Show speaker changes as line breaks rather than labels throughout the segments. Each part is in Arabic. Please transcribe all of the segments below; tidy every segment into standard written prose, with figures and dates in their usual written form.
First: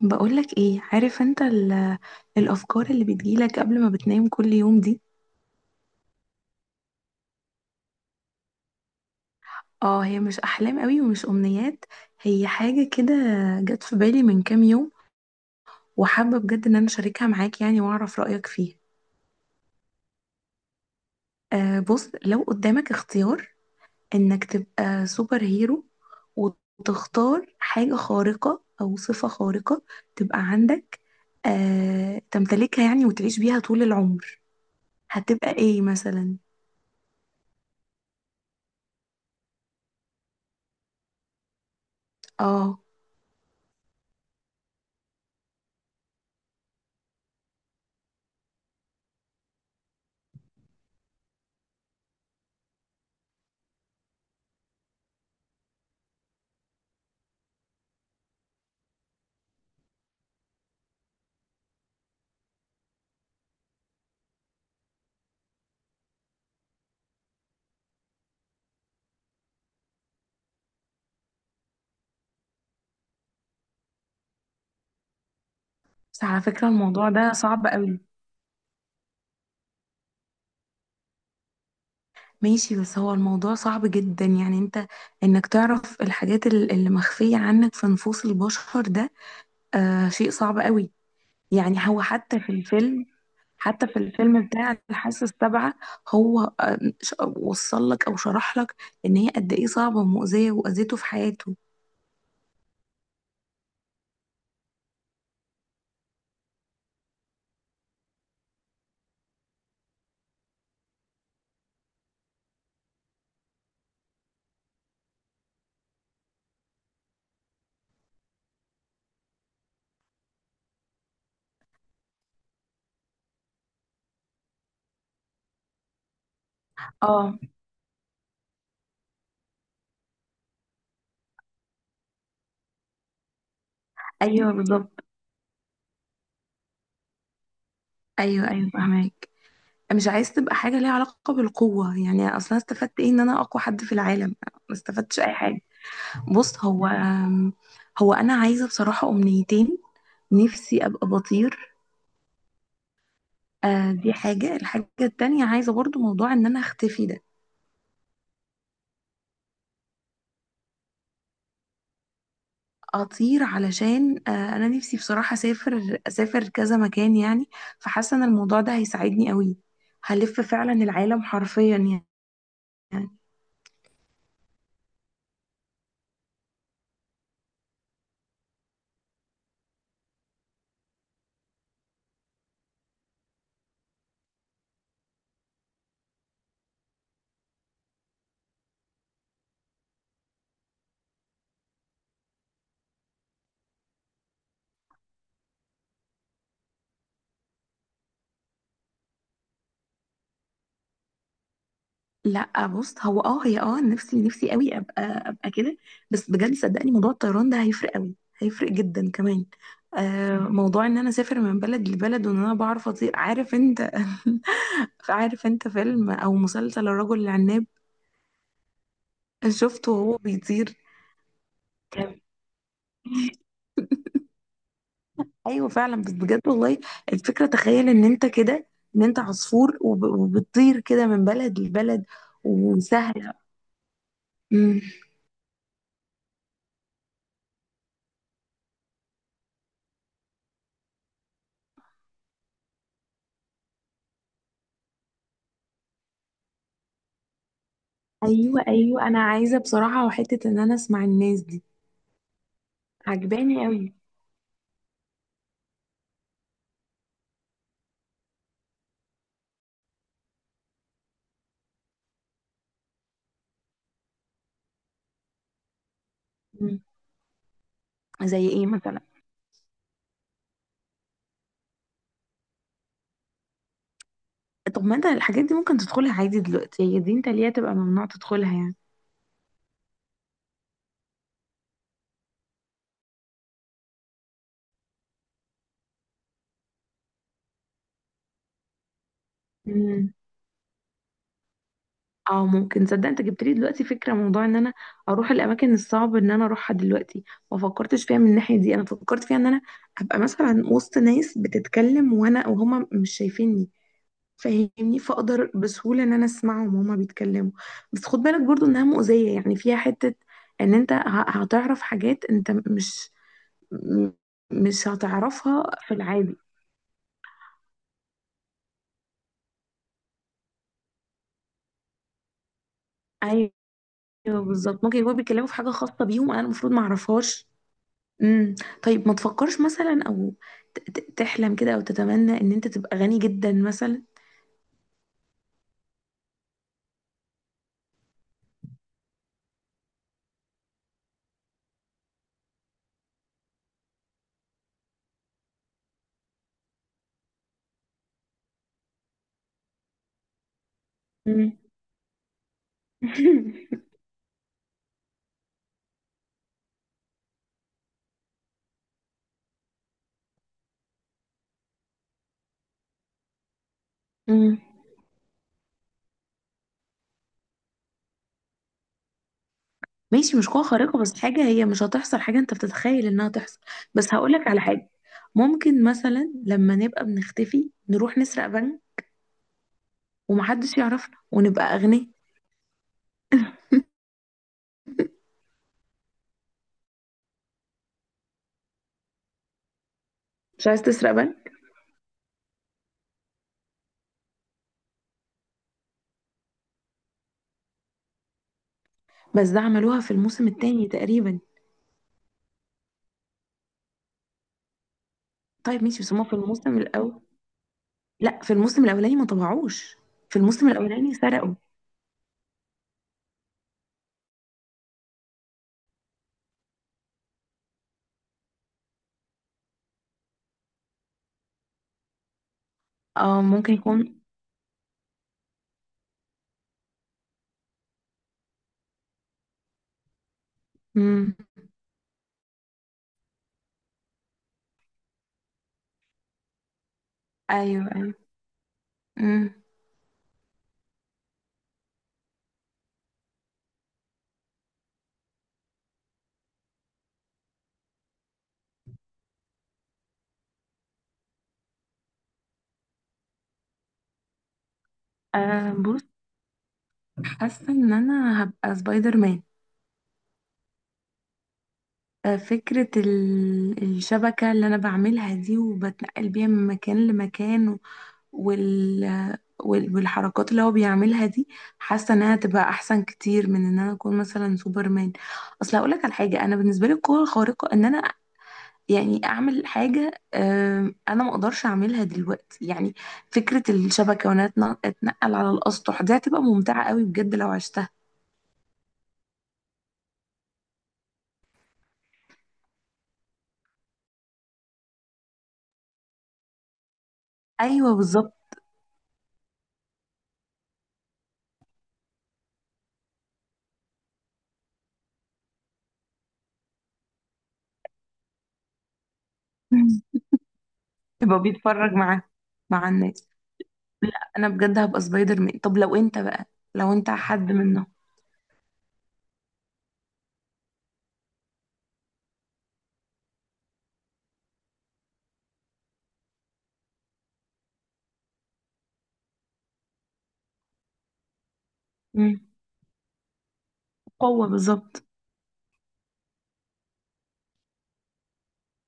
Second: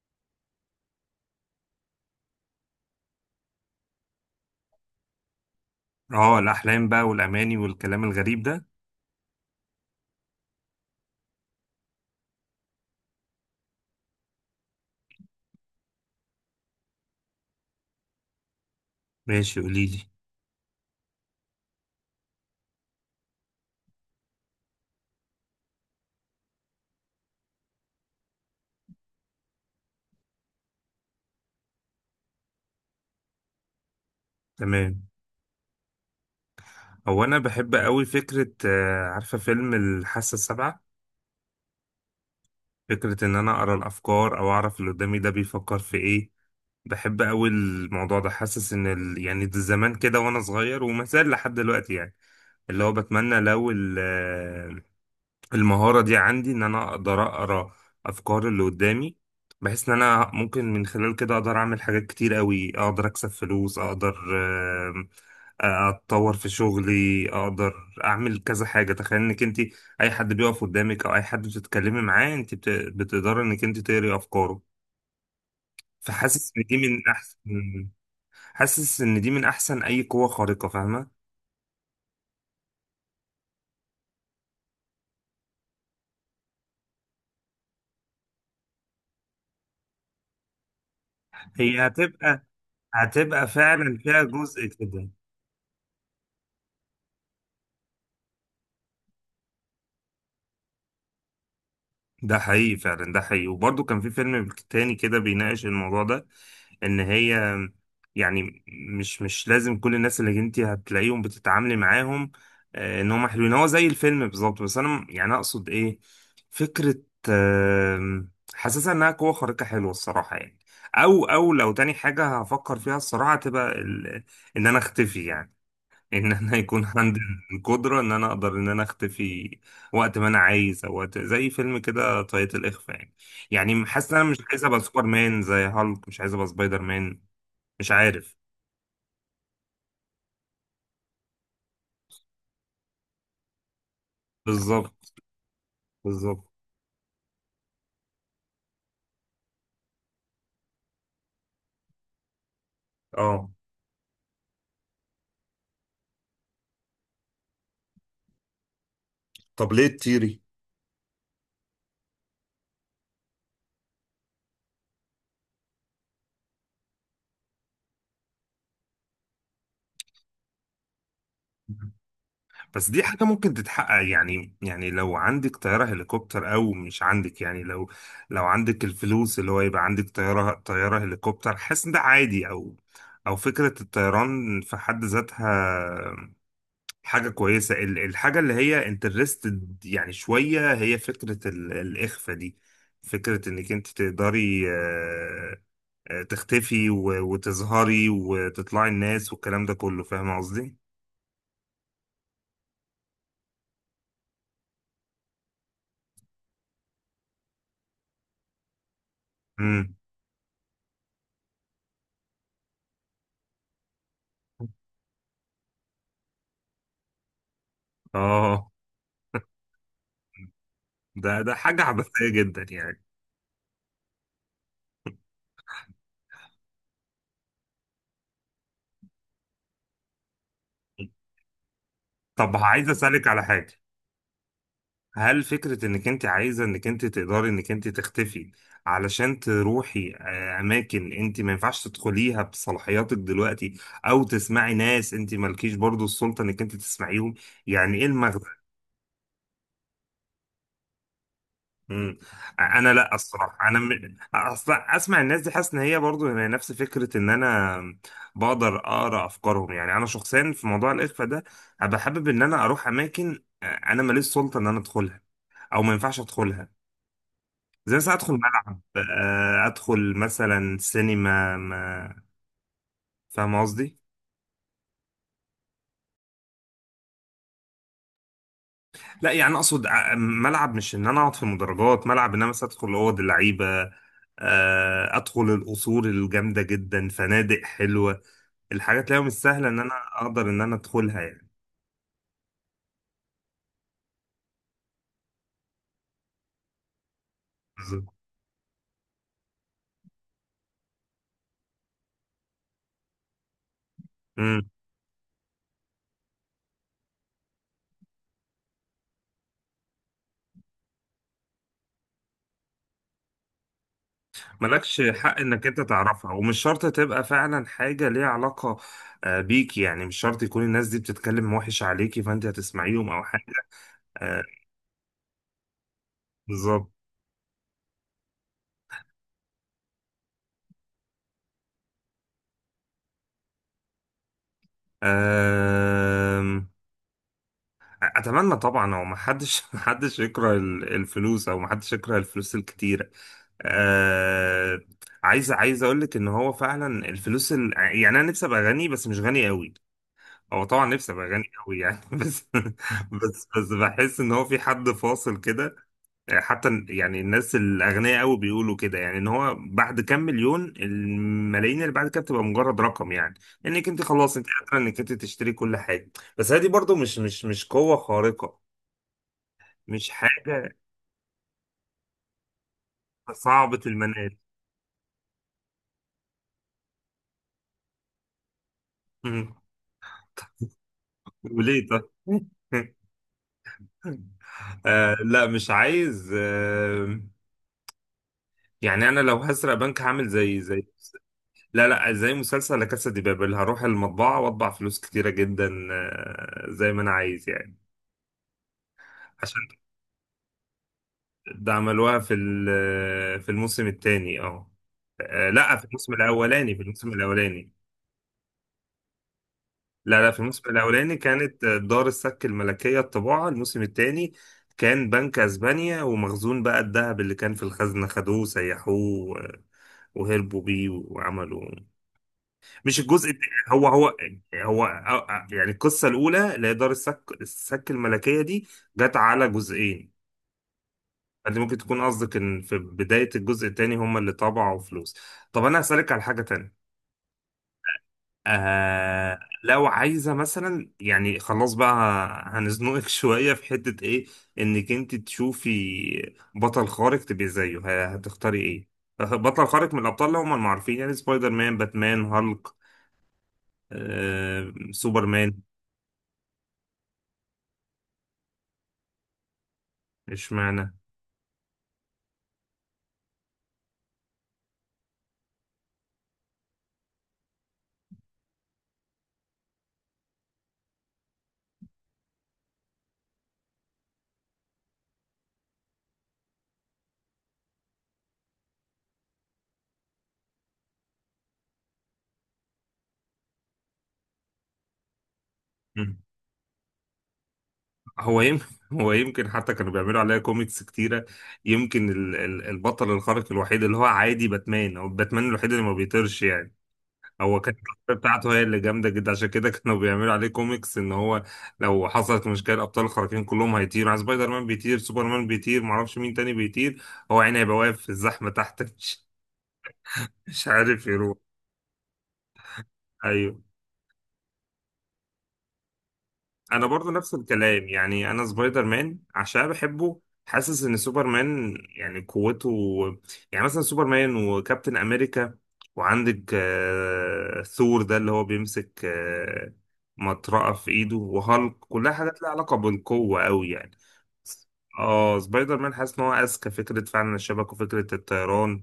بقولك ايه عارف انت الافكار اللي بتجيلك قبل ما بتنام كل يوم دي.
اه الاحلام بقى والاماني والكلام الغريب ده.
اه، هي مش احلام قوي ومش امنيات. هي حاجة كده جت في بالي من كام يوم، وحابة بجد ان انا اشاركها معاك يعني واعرف رأيك فيها.
ماشي، قولي لي.
آه، بص، لو قدامك اختيار انك تبقى سوبر هيرو، وتختار حاجة خارقة او صفة خارقة تبقى عندك، تمتلكها يعني وتعيش بيها طول العمر.
تمام.
هتبقى ايه مثلا؟
هو انا بحب قوي فكره، عارفه فيلم الحاسه السابعه؟
اه،
فكره ان انا اقرا الافكار او اعرف اللي قدامي ده بيفكر في ايه. بحب قوي الموضوع ده، حاسس ان يعني ده زمان كده وانا صغير وما زال لحد دلوقتي يعني. اللي هو بتمنى لو ال... آه، المهارة دي عندي، إن أنا أقدر أقرأ أفكار اللي قدامي، بحيث إن أنا ممكن من خلال كده أقدر أعمل حاجات كتير قوي، أقدر أكسب فلوس، أقدر آم، آه، أتطور في شغلي، أقدر أعمل كذا حاجة. تخيل إنك أنت، أي حد بيقف قدامك أو أي حد بتتكلمي معاه أنت بتقدري إنك أنت تقري أفكاره.
بس على
فحاسس إن
فكرة
دي من
الموضوع ده
أحسن.
صعب قوي.
حاسس إن دي من أحسن أي قوة خارقة، فاهمة؟
ماشي، بس هو الموضوع صعب جدا يعني انت، انك تعرف الحاجات اللي مخفية عنك في نفوس البشر ده، شيء صعب قوي. يعني
هي
هو حتى
هتبقى
في الفيلم
هتبقى
حتى في
فعلا فيها
الفيلم
جزء
بتاع
كده.
الحاسة السابعة. هو وصل لك او شرح لك ان هي قد ايه صعبة ومؤذية واذيته في حياته.
ده حقيقي، فعلا ده حقيقي، وبرضه كان في فيلم تاني كده بيناقش الموضوع ده. ان هي يعني مش لازم كل الناس اللي انت هتلاقيهم بتتعاملي معاهم، ان هم حلوين. هو زي الفيلم بالظبط، بس انا يعني اقصد ايه، فكرة، حاسسها انها قوة خارقة حلوة الصراحة يعني. او لو تاني حاجة هفكر فيها الصراحة تبقى ان انا اختفي يعني. ان انا يكون عندي
اه،
القدره ان انا اقدر ان انا اختفي وقت ما انا عايز، او وقت زي فيلم كده طاقية الاخفاء يعني. يعني حاسس ان انا مش
ايوه
عايز ابقى
بالظبط.
سوبر مان، زي هالك مش عايز ابقى سبايدر مان. مش عارف.
ايوه، ايوه، فهماك. مش عايز تبقى حاجة ليها علاقة بالقوة يعني، اصلا استفدت ايه ان انا اقوى حد في العالم؟ ما
بالظبط.
استفدتش اي حاجة.
بالظبط.
بُص، هو أنا عايزة بصراحة أمنيتين. نِفْسي أبقى بَطِير.
اه.
دي حاجة، الحاجة التانية عايزة برضه موضوع إن أنا أختفي ده.
طب ليه تطيري؟
أطير علشان أنا نِفْسي بصراحة أسافر كذا مكان يعني. فحاسة إن الموضوع ده هيساعدني أوي، هالِف فعلًا العالم حرفيًا
بس دي
يعني.
حاجة ممكن تتحقق يعني لو عندك طيارة هليكوبتر أو مش عندك، يعني لو عندك الفلوس، اللي هو يبقى عندك طيارة هليكوبتر، حاسس إن ده عادي. أو فكرة الطيران في حد ذاتها حاجة كويسة. الحاجة اللي هي انترستد يعني شوية، هي فكرة الإخفاء دي. فكرة إنك أنت تقدري تختفي وتظهري وتطلعي الناس والكلام ده كله، فاهم قصدي؟
لا بص، هو اه هي نفسي قوي ابقى كده. بس بجد صدقني، موضوع الطيران ده هيفرق قوي، هيفرق جدا كمان.
امم.
موضوع ان انا اسافر من بلد لبلد وان انا بعرف اطير. عارف انت؟ عارف انت فيلم او مسلسل الرجل العناب؟
اه.
شفته وهو بيطير.
ده حاجة
كان-
عبثية جدا يعني.
ايوه فعلا، بس بجد والله، الفكره تخيل ان انت عصفور، وبتطير كده من بلد لبلد
طب عايز أسألك
وسهله.
على حاجة.
أمم.
هل فكرة انك انت عايزة انك انت تقدري انك انت تختفي علشان تروحي اماكن انت ما ينفعش تدخليها بصلاحياتك دلوقتي، او تسمعي ناس انت مالكيش برضو السلطة انك انت تسمعيهم، يعني ايه المغزى؟
ايوه، ايوه، انا عايزه بصراحه وحته ان انا اسمع الناس دي.
مم. انا لا،
عجباني
الصراحة انا
قوي.
اصلا اسمع الناس دي، حاسس ان هي برضو هي نفس فكرة ان انا بقدر اقرا افكارهم. يعني انا شخصيا في موضوع الاخفاء ده، ابقى حابب ان انا اروح اماكن انا ماليش سلطة ان انا ادخلها، او ما ينفعش
مم.
ادخلها. زي مثلا ادخل
زي ايه
ملعب،
مثلا؟
ادخل مثلا سينما ما. فاهم قصدي؟
طب ما انت الحاجات دي ممكن تدخلها عادي دلوقتي، هي دي انت ليه تبقى ممنوع تدخلها يعني؟
لا يعني اقصد، ملعب مش ان انا اقعد في المدرجات، ملعب ان انا مثلا ادخل اوض اللعيبه، ادخل القصور الجامده جدا، فنادق حلوه، الحاجات اللي هي مش سهله ان انا
مم.
اقدر ان انا ادخلها يعني.
اه، ممكن، صدق انت جبت لي دلوقتي فكره موضوع ان انا اروح الاماكن الصعبه ان انا اروحها دلوقتي. ما فكرتش
بالظبط.
فيها من الناحيه دي، انا فكرت فيها ان انا ابقى مثلا وسط ناس بتتكلم وانا وهما مش شايفيني.
مم.
فاهمني، فاقدر بسهوله ان انا اسمعهم وهما بيتكلموا. بس خد بالك برضو انها مؤذيه يعني، فيها حته ان انت هتعرف حاجات انت م- مش
مالكش حق
هتعرفها
انك انت
في
تعرفها،
العادي.
ومش شرط تبقى فعلا حاجه ليها علاقه بيك. يعني مش شرط يكون الناس دي بتتكلم وحش عليكي فانت هتسمعيهم او
ايوه
حاجه. آه،
بالظبط، ممكن يكونوا بيتكلموا في حاجه خاصه بيهم انا المفروض ما
بالظبط.
اعرفهاش. امم. طيب ما تفكرش مثلا او تحلم كده او تتمنى ان انت تبقى غني جدا مثلا؟
أم، اتمنى طبعا. هو ما حدش ما حدش يكره الفلوس، او ما حدش يكره الفلوس الكتيره. أه، عايز اقول لك ان هو فعلا الفلوس يعني انا نفسي ابقى غني بس مش غني قوي. هو طبعا نفسي ابقى غني
امم.
قوي يعني بس بحس ان هو في حد فاصل كده. حتى يعني الناس الأغنياء قوي بيقولوا كده، يعني إن هو بعد كام مليون، الملايين اللي بعد كده بتبقى مجرد رقم يعني. إنك أنت خلاص أنت
امم.
قادرة إنك أنت تشتري كل حاجة. بس هذه برضو مش قوة خارقة، مش
ماشي، مش قوة
حاجة
خارقة بس حاجة هي مش هتحصل، حاجة انت بتتخيل انها تحصل.
صعبة
بس
المنال.
هقولك على حاجة، ممكن مثلا لما نبقى بنختفي نروح نسرق بنك،
مم.
ومحدش يعرفنا ونبقى
وليه
أغنياء.
طب آه لا، مش عايز. يعني انا لو هسرق بنك هعمل
مش عايز
زي،
تسرق بنك؟
لا لا، زي مسلسل لا كاسا دي بابل. هروح المطبعة واطبع فلوس كتيرة جدا، زي ما انا عايز يعني.
بس ده
عشان
عملوها في الموسم التاني تقريبا.
ده عملوها في الموسم الثاني، اه. لا،
طيب
في
ماشي،
الموسم
بس هما في
الاولاني.
الموسم الاول، لا، في الموسم الاولاني ما طبعوش.
لا لا،
في
في
الموسم
الموسم
الاولاني
الاولاني
سرقوا.
كانت دار السك الملكيه الطباعه. الموسم الثاني كان بنك اسبانيا، ومخزون بقى الذهب اللي كان في الخزنه خدوه سيحوه وهربوا بيه وعملوا. مش الجزء
اه، ممكن
هو هو
يكون.
هو يعني القصه الاولى اللي هي دار السك الملكيه دي جت على جزئين.
امم.
انت ممكن تكون قصدك ان في بداية الجزء التاني هم اللي طبعوا فلوس. طب انا هسألك على حاجة تانية.
ايوه، ايوه.
آه
امم.
لو عايزة مثلا، يعني خلاص بقى هنزنقك شوية في حتة ايه، انك انت تشوفي بطل خارق تبقي زيه، هتختاري ايه؟ بطل خارق من الابطال اللي هم المعروفين، يعني سبايدر مان، باتمان، هالك، سوبرمان.
آه، بص، حاسه ان انا هبقى سبايدر مان.
اشمعنى؟
فكره الشبكه اللي انا بعملها دي وبتنقل بيها من مكان لمكان، وال... والحركات اللي هو بيعملها دي، حاسه انها تبقى احسن كتير من ان انا اكون مثلا سوبر مان. اصل هقول لك على حاجه، انا بالنسبه لي القوه الخارقه ان انا يعني اعمل حاجه، انا ما اقدرش اعملها دلوقتي يعني. فكره الشبكه وانا اتنقل على الاسطح دي هتبقى ممتعه قوي بجد لو عشتها.
هو يمكن هو يمكن حتى كانوا بيعملوا عليها كوميكس كتيرة. يمكن البطل الخارق الوحيد اللي هو عادي باتمان، او باتمان الوحيد اللي ما بيطيرش يعني. هو كانت
ايوه
الشخصية
بالظبط.
بتاعته هي اللي جامدة جدا، عشان كده كانوا بيعملوا عليه كوميكس ان هو لو حصلت مشكلة الابطال الخارقين كلهم هيطيروا يعني. سبايدر مان بيطير، سوبرمان بيطير، معرفش مين تاني بيطير. هو يعني هيبقى واقف في الزحمة تحت مش
مم.
مش عارف يروح.
يبقى بيتفرج معاه، مع الناس.
ايوه
لا انا بجد هبقى سبايدر مان. طب لو انت بقى،
انا
لو انت
برضو نفس
حد منهم؟
الكلام، يعني انا سبايدر مان عشان بحبه. حاسس ان سوبر مان يعني قوته، يعني مثلا سوبر مان وكابتن امريكا، وعندك ثور ده اللي هو بيمسك مطرقة في ايده، وهالك، كلها
مم.
حاجات لها علاقة بالقوة قوي يعني.
قوه بالظبط.
اه سبايدر مان، حاسس ان هو اذكى فكرة فعلا، الشبكة وفكرة الطيران،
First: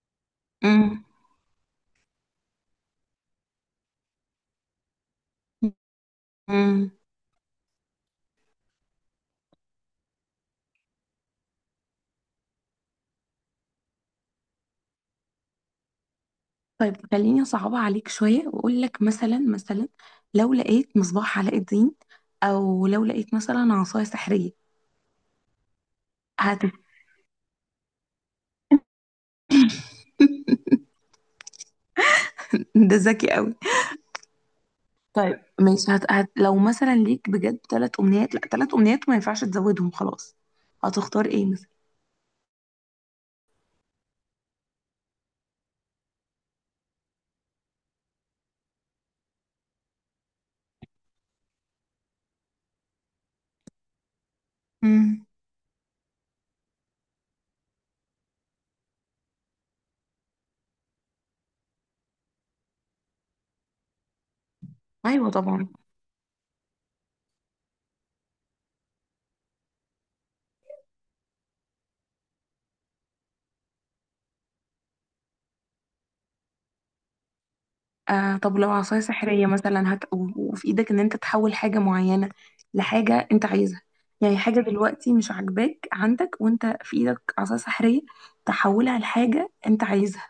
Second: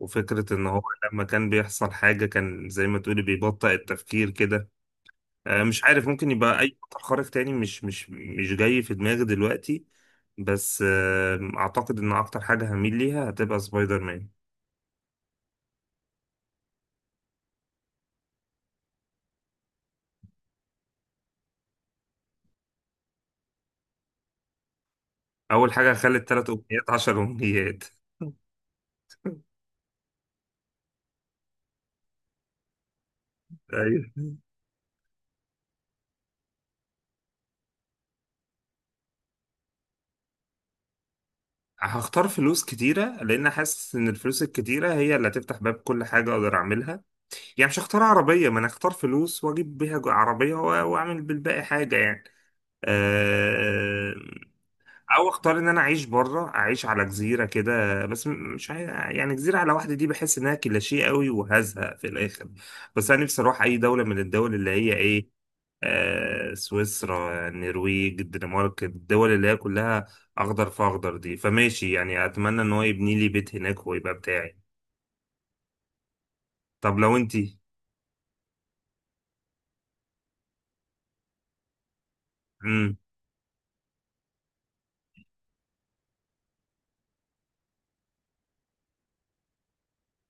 وفكرة ان هو
مم.
لما كان بيحصل حاجة كان زي ما تقولي بيبطئ التفكير كده. مش عارف ممكن يبقى اي
مم.
قطع خارق تاني، مش جاي في دماغي دلوقتي. بس اعتقد ان اكتر حاجه هميل ليها هتبقى سبايدر مان.
طيب خليني اصعبها عليك شويه واقول لك مثلا، مثلا لو لقيت مصباح علاء الدين، او لو لقيت مثلا عصايه سحريه.
اول حاجه هخلي الثلاث
هت
امنيات 10 امنيات
ده ذكي قوي.
ايوه،
طيب ماشي، لو مثلا ليك بجد ثلاث امنيات، لا، ثلاث امنيات ما ينفعش تزودهم خلاص، هتختار ايه مثلا؟
هختار فلوس كتيرة لأن حاسس إن الفلوس الكتيرة هي اللي هتفتح باب كل حاجة أقدر أعملها. يعني مش هختار عربية، ما أنا هختار فلوس وأجيب بيها عربية وأعمل بالباقي حاجة يعني. أه.
مم.
او اختار ان انا اعيش بره، اعيش على جزيره كده، بس مش يعني جزيره على واحده دي بحس انها كليشيه قوي وهزهق في الاخر. بس انا نفسي اروح اي دوله من الدول اللي هي
ايوه
ايه،
طبعا.
سويسرا، النرويج، الدنمارك، الدول اللي هي كلها اخضر في اخضر دي. فماشي يعني، اتمنى ان هو يبني لي بيت هناك ويبقى بتاعي. طب لو انتي.
آه، طب لو عصايه سحريه مثلا وفي ايدك ان انت تحول حاجه معينه
امم.
لحاجه انت عايزها، يعني حاجه دلوقتي مش عاجباك عندك وانت في ايدك عصايه سحريه تحولها لحاجه انت عايزها،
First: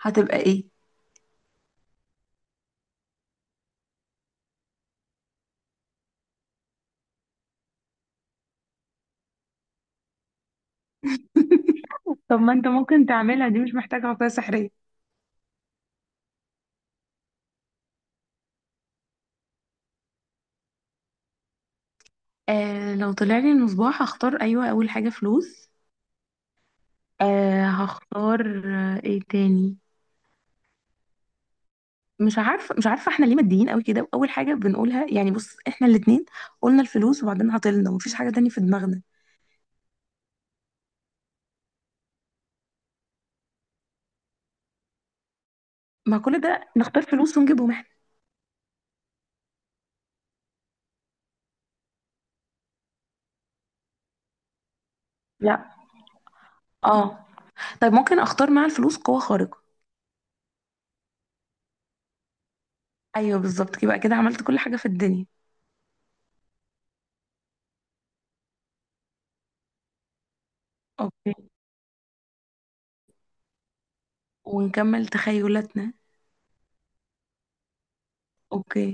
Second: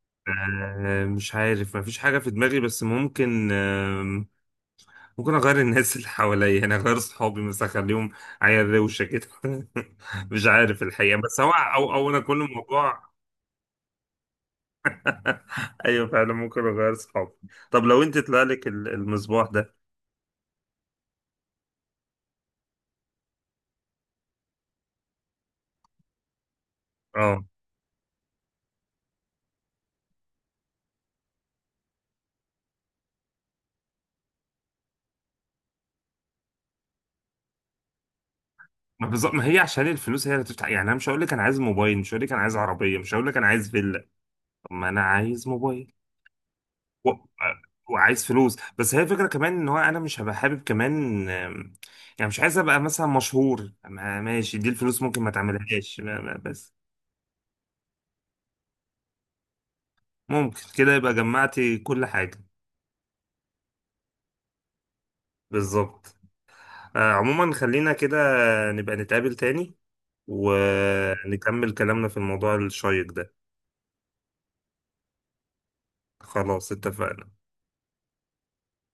هتبقى ايه؟
مش عارف مفيش حاجه في دماغي، بس ممكن ممكن اغير الناس اللي حواليا، يعني اغير صحابي مثلا، اخليهم عيال روشه كده مش عارف الحقيقه، بس هو او انا
طب
كل
ما انت
الموضوع
ممكن تعملها دي، مش محتاجة عصاية سحرية.
ايوه فعلا، ممكن اغير صحابي. طب لو انت طلع لك المصباح ده.
آه، لو طلع لي المصباح هختار، ايوه، اول حاجه فلوس.
اه.
هختار، ايه تاني؟ مش عارفه، مش عارفه، احنا ليه ماديين قوي كده واول حاجه بنقولها يعني، بص احنا الاتنين قلنا الفلوس وبعدين عطلنا ومفيش حاجه تانية في دماغنا.
ما بالظبط، ما هي عشان الفلوس هي اللي تفتح. يعني انا مش هقول لك انا عايز موبايل، مش هقول لك انا عايز عربيه، مش هقول لك انا عايز فيلا. طب ما انا عايز موبايل
ما كل ده نختار
و...
فلوس
آه،
ونجيبهم احنا.
وعايز فلوس. بس هي الفكره كمان ان هو انا مش هبقى حابب كمان، يعني مش عايز ابقى مثلا مشهور. ماشي، دي الفلوس ممكن ما
لا،
تعملهاش، بس
اه، طيب ممكن اختار مع الفلوس قوه خارقه؟
ممكن كده يبقى جمعتي كل حاجة.
ايوه بالظبط، يبقى كده عملت كل حاجه في الدنيا.
بالظبط. عموما خلينا كده، نبقى نتقابل تاني
اوكي،
ونكمل كلامنا في الموضوع الشيق ده.
ونكمل تخيلاتنا.
خلاص، اتفقنا.
اوكي.